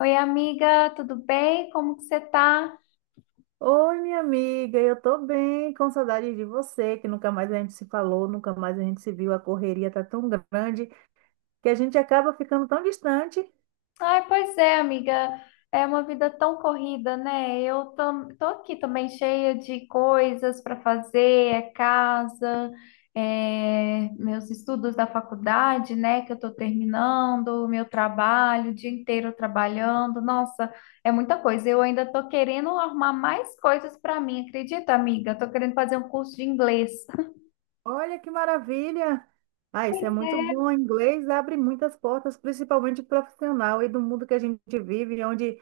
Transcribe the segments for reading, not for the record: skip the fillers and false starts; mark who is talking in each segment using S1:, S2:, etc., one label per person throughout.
S1: Oi, amiga, tudo bem? Como que você tá?
S2: Oi, minha amiga, eu tô bem, com saudade de você, que nunca mais a gente se falou, nunca mais a gente se viu, a correria tá tão grande que a gente acaba ficando tão distante.
S1: Ai, pois é, amiga, é uma vida tão corrida, né? Eu tô aqui também cheia de coisas para fazer, é casa, é meus estudos da faculdade, né, que eu tô terminando, o meu trabalho, o dia inteiro trabalhando. Nossa, é muita coisa. Eu ainda tô querendo arrumar mais coisas para mim, acredita, amiga? Tô querendo fazer um curso de inglês.
S2: Olha que maravilha! Ah, isso
S1: Pois
S2: é muito
S1: é.
S2: bom. O inglês abre muitas portas, principalmente profissional e do mundo que a gente vive, onde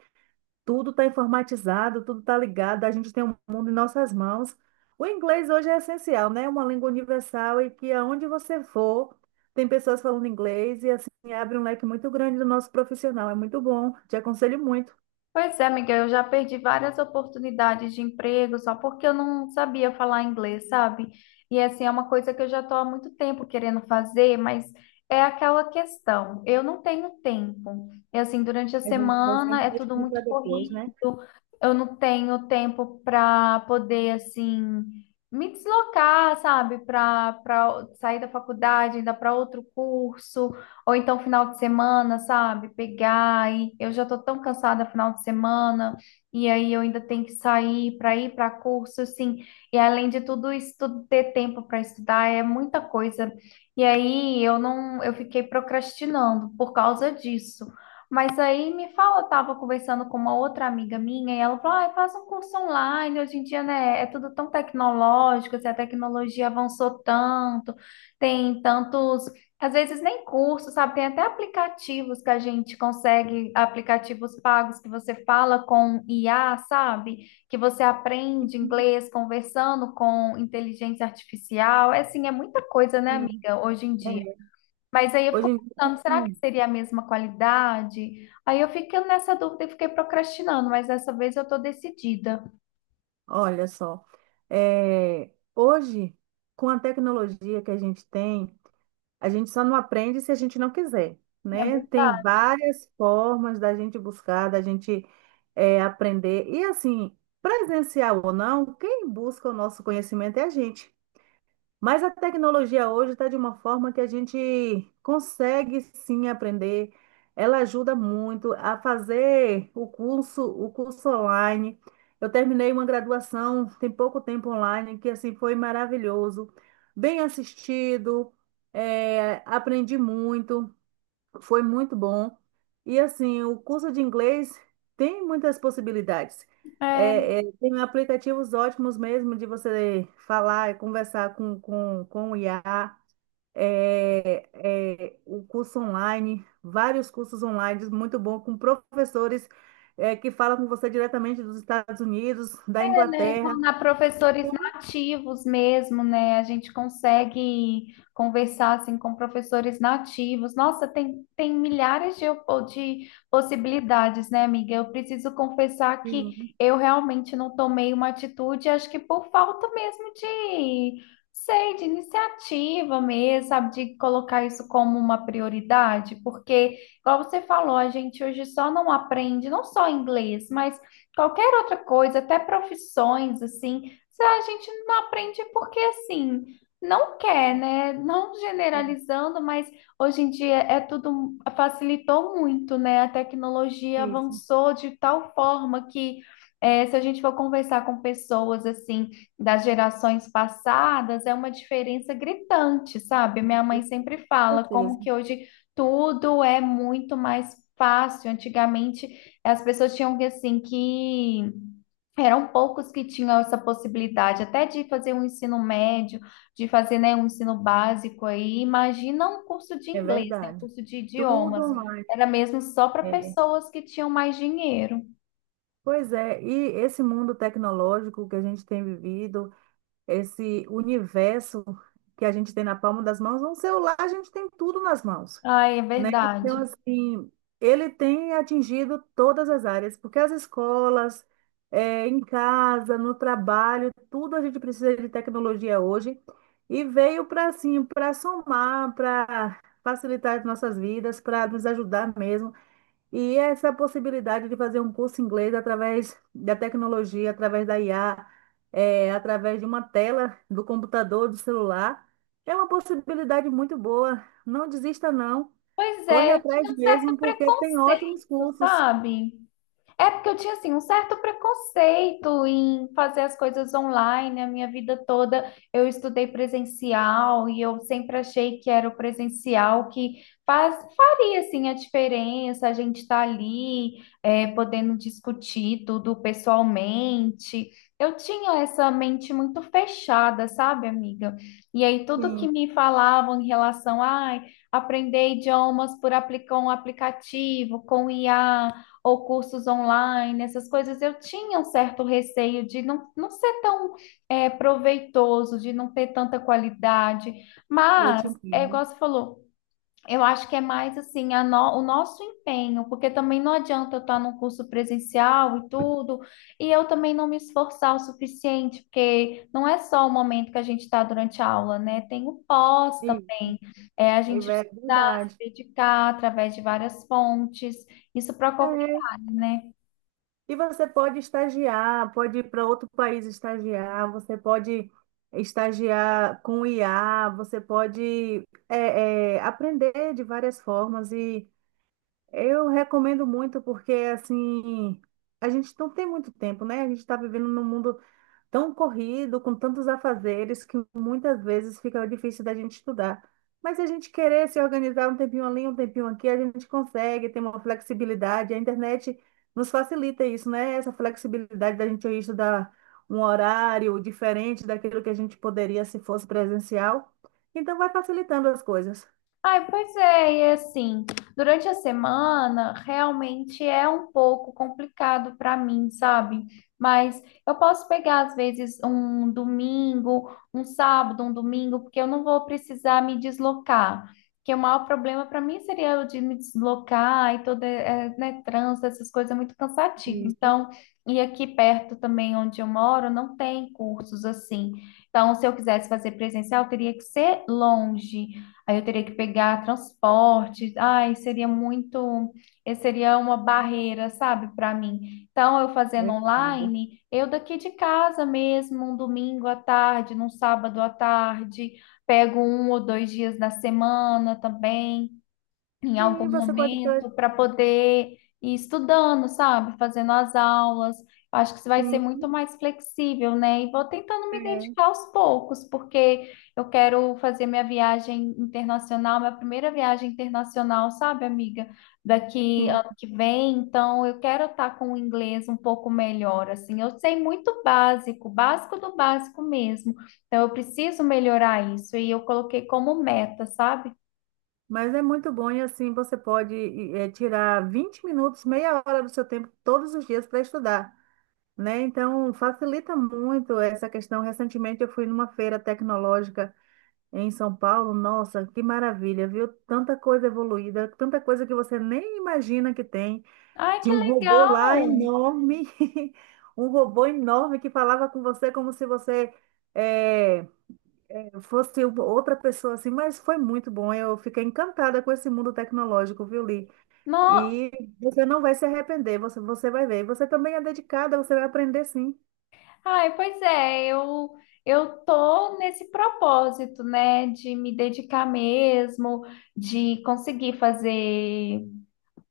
S2: tudo está informatizado, tudo está ligado, a gente tem o mundo em nossas mãos. O inglês hoje é essencial, né? É uma língua universal e que aonde você for, tem pessoas falando inglês e assim abre um leque muito grande do nosso profissional. É muito bom, te aconselho muito.
S1: Pois é, Miguel, eu já perdi várias oportunidades de emprego só porque eu não sabia falar inglês, sabe? E assim, é uma coisa que eu já estou há muito tempo querendo fazer, mas é aquela questão, eu não tenho tempo. E assim, durante a
S2: A gente vai
S1: semana
S2: sempre
S1: é tudo
S2: deixando para
S1: muito
S2: depois, né?
S1: corrido, eu não tenho tempo para poder, assim, me deslocar, sabe? Para sair da faculdade, ainda para outro curso. Ou então final de semana, sabe? Pegar e eu já tô tão cansada final de semana, e aí eu ainda tenho que sair para ir para curso, assim. E além de tudo isso, tudo ter tempo para estudar é muita coisa. E aí eu não, eu fiquei procrastinando por causa disso. Mas aí me fala, eu tava conversando com uma outra amiga minha e ela falou: ah, faz um curso online, hoje em dia, né, é tudo tão tecnológico, assim, a tecnologia avançou tanto, tem tantos às vezes nem curso, sabe? Tem até aplicativos que a gente consegue, aplicativos pagos que você fala com IA, sabe? Que você aprende inglês conversando com inteligência artificial. É assim, é muita coisa, né,
S2: Sim.
S1: amiga, hoje em
S2: É.
S1: dia. Mas aí eu
S2: Hoje
S1: fico
S2: em dia,
S1: pensando, será que
S2: sim.
S1: seria a mesma qualidade? Aí eu fiquei nessa dúvida e fiquei procrastinando, mas dessa vez eu tô decidida.
S2: Olha só, hoje, com a tecnologia que a gente tem, a gente só não aprende se a gente não quiser,
S1: É
S2: né? Tem
S1: verdade.
S2: várias formas da gente buscar, da gente aprender. E assim, presencial ou não, quem busca o nosso conhecimento é a gente. Mas a tecnologia hoje está de uma forma que a gente consegue sim aprender. Ela ajuda muito a fazer o curso online. Eu terminei uma graduação tem pouco tempo online, que assim foi maravilhoso, bem assistido, aprendi muito. Foi muito bom. E assim, o curso de inglês tem muitas possibilidades.
S1: É,
S2: É, tem aplicativos ótimos mesmo de você falar e conversar com o IA. É, é, o curso online, vários cursos online muito bom com professores que falam com você diretamente dos Estados Unidos, da
S1: é, né,
S2: Inglaterra.
S1: formar professores nativos mesmo, né? A gente consegue conversar assim com professores nativos. Nossa, tem milhares de, de possibilidades, né, amiga? Eu preciso confessar que
S2: Sim,
S1: eu realmente não tomei uma atitude, acho que por falta mesmo de, sei, de iniciativa mesmo, sabe? De colocar isso como uma prioridade, porque, igual você falou, a gente hoje só não aprende, não só inglês, mas qualquer outra coisa, até profissões, assim, a gente não aprende é porque, assim, não quer, né? Não
S2: é,
S1: generalizando, mas hoje em dia é tudo, facilitou muito, né? A tecnologia
S2: isso,
S1: avançou de tal forma que, se a gente for conversar com pessoas, assim, das gerações passadas, é uma diferença gritante, sabe? Minha mãe
S2: isso,
S1: sempre
S2: com
S1: fala
S2: certeza,
S1: como que hoje tudo é muito mais fácil. Antigamente, as pessoas tinham que, assim, que eram poucos que tinham essa possibilidade, até de fazer um ensino médio, de fazer, né, um ensino básico aí. Imagina um curso de
S2: é
S1: inglês, né, um
S2: verdade.
S1: curso de
S2: Tudo
S1: idiomas.
S2: online.
S1: Era mesmo só para
S2: É.
S1: pessoas que tinham mais dinheiro.
S2: Pois é, e esse mundo tecnológico que a gente tem vivido, esse universo que a gente tem na palma das mãos, um celular a gente tem tudo nas mãos,
S1: Ai, é
S2: né? Então,
S1: verdade.
S2: assim, ele tem atingido todas as áreas, porque as escolas, em casa, no trabalho, tudo a gente precisa de tecnologia hoje, e veio para, assim, para somar, para facilitar as nossas vidas, para nos ajudar mesmo. E essa possibilidade de fazer um curso em inglês através da tecnologia, através da IA, através de uma tela do computador, do celular, é uma possibilidade muito boa. Não desista, não.
S1: Pois
S2: Corre
S1: é, eu
S2: atrás
S1: tinha um
S2: mesmo,
S1: certo
S2: porque tem
S1: preconceito,
S2: ótimos cursos.
S1: sabe? É porque eu tinha assim um certo preconceito em fazer as coisas online, a minha vida toda eu estudei presencial e eu sempre achei que era o presencial que faria assim a diferença, a gente tá ali é, podendo discutir tudo pessoalmente. Eu tinha essa mente muito fechada, sabe, amiga? E aí tudo que
S2: Sim,
S1: me falavam em relação a aprender idiomas por aplicar um aplicativo com IA ou cursos online, essas coisas, eu tinha um certo receio de não ser tão é, proveitoso, de não ter tanta qualidade,
S2: eu te
S1: mas é
S2: entendo.
S1: igual você falou. Eu acho que é mais assim a no- o nosso empenho, porque também não adianta eu estar num curso presencial e tudo, e eu também não me esforçar o suficiente, porque não é só o momento que a gente está durante a aula, né? Tem o pós
S2: Sim,
S1: também, é a
S2: é
S1: gente se
S2: verdade.
S1: dedicar através de várias fontes, isso para qualquer
S2: É.
S1: área, né?
S2: E você pode estagiar, pode ir para outro país estagiar, você pode estagiar com IA, você pode aprender de várias formas. E eu recomendo muito porque, assim, a gente não tem muito tempo, né? A gente está vivendo num mundo tão corrido, com tantos afazeres, que muitas vezes fica difícil da gente estudar. Mas se a gente querer se organizar um tempinho ali, um tempinho aqui, a gente consegue, tem uma flexibilidade. A internet nos facilita isso, né? Essa flexibilidade da gente ir estudar um horário diferente daquilo que a gente poderia se fosse presencial. Então, vai facilitando as coisas.
S1: Ai, pois é, e assim, durante a semana realmente é um pouco complicado para mim, sabe? Mas eu posso pegar às vezes um domingo, um sábado, um domingo, porque eu não vou precisar me deslocar. Porque o maior problema para mim seria o de me deslocar e toda, é, né, trânsito, essas coisas é muito cansativo.
S2: Isso,
S1: Então, e aqui perto também onde eu moro, não tem cursos assim. Então, se eu quisesse fazer presencial, teria que ser longe. Aí eu teria que pegar transporte. Ai, seria muito, seria uma barreira, sabe, para mim. Então, eu
S2: eu
S1: fazendo
S2: entendo.
S1: online, eu daqui de casa mesmo, um domingo à tarde, num sábado à tarde, pego um ou dois dias na semana também em algum
S2: Sim, você pode.
S1: momento para poder ir estudando, sabe? Fazendo as aulas. Eu Acho que isso vai ser
S2: Sim,
S1: muito mais flexível, né? E vou tentando me
S2: É,
S1: dedicar aos poucos, porque eu quero fazer minha viagem internacional, minha primeira viagem internacional, sabe, amiga? Daqui
S2: sim.
S1: ano que vem, então eu quero estar com o inglês um pouco melhor, assim. Eu sei muito básico, básico do básico mesmo. Então eu preciso melhorar isso e eu coloquei como meta, sabe?
S2: Mas é muito bom e assim você pode tirar 20 minutos, meia hora do seu tempo todos os dias para estudar, né? Então facilita muito essa questão. Recentemente eu fui numa feira tecnológica em São Paulo. Nossa, que maravilha, viu? Tanta coisa evoluída, tanta coisa que você nem imagina que tem.
S1: Ai, que
S2: Tinha um robô lá
S1: legal!
S2: enorme, um robô enorme que falava com você como se você é, eu fosse outra pessoa assim, mas foi muito bom. Eu fiquei encantada com esse mundo tecnológico, viu, Li?
S1: No...
S2: E você não vai se arrepender, você vai ver. Você também é dedicada, você vai aprender sim.
S1: Ai, pois é, eu tô nesse propósito, né, de me dedicar mesmo, de conseguir fazer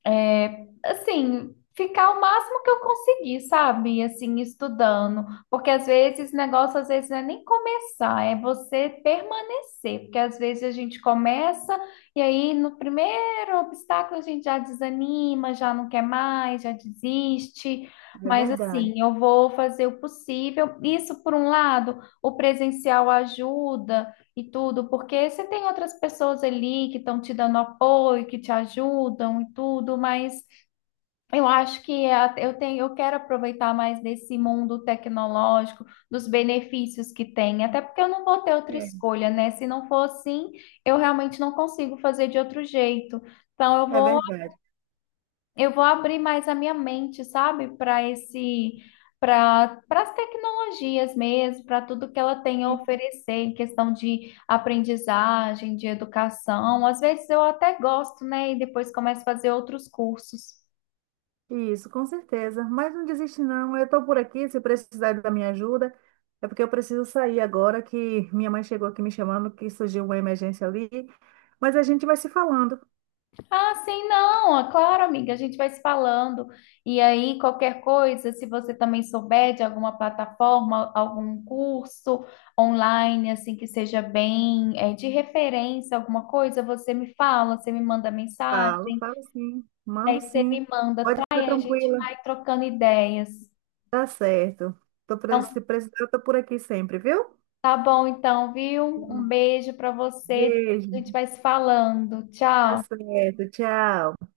S1: é, assim, ficar o máximo que eu conseguir, sabe? Assim, estudando. Porque às vezes, negócio às vezes não é nem começar, é você permanecer. Porque às vezes a gente começa e aí no primeiro obstáculo a gente já desanima, já não quer mais, já desiste.
S2: É
S1: Mas
S2: verdade.
S1: assim, eu vou fazer o possível. Isso, por um lado, o presencial ajuda e tudo, porque você tem outras pessoas ali que estão te dando apoio, que te ajudam e tudo, mas eu acho que é eu tenho, eu quero aproveitar mais desse mundo tecnológico, dos benefícios que tem, até porque eu não vou ter outra
S2: É,
S1: escolha, né? Se não for assim, eu realmente não consigo fazer de outro jeito. Então
S2: é verdade.
S1: eu vou abrir mais a minha mente, sabe, para esse, para as tecnologias mesmo, para tudo que ela tem a
S2: E-
S1: oferecer em questão de aprendizagem, de educação. Às vezes eu até gosto, né? E depois começo a fazer outros cursos.
S2: Isso, com certeza. Mas não desiste, não. Eu estou por aqui, se precisar da minha ajuda. É porque eu preciso sair agora, que minha mãe chegou aqui me chamando, que surgiu uma emergência ali. Mas a gente vai se falando.
S1: Ah, sim, não, é claro, amiga, a gente vai se falando. E aí, qualquer coisa, se você também souber de alguma plataforma, algum curso online, assim, que seja bem, é, de referência, alguma coisa, você me fala, você me manda
S2: Falo,
S1: mensagem,
S2: falo sim,
S1: aí
S2: mando
S1: você
S2: sim.
S1: me manda,
S2: Pode ficar
S1: até a gente
S2: tranquila.
S1: vai trocando ideias.
S2: Tá certo. Se
S1: Então,
S2: precisar, eu tô por aqui sempre, viu?
S1: tá bom, então, viu? Um
S2: Hum.
S1: beijo para você, depois
S2: Beijo.
S1: a gente vai se falando.
S2: Tá
S1: Tchau.
S2: certo. Tchau.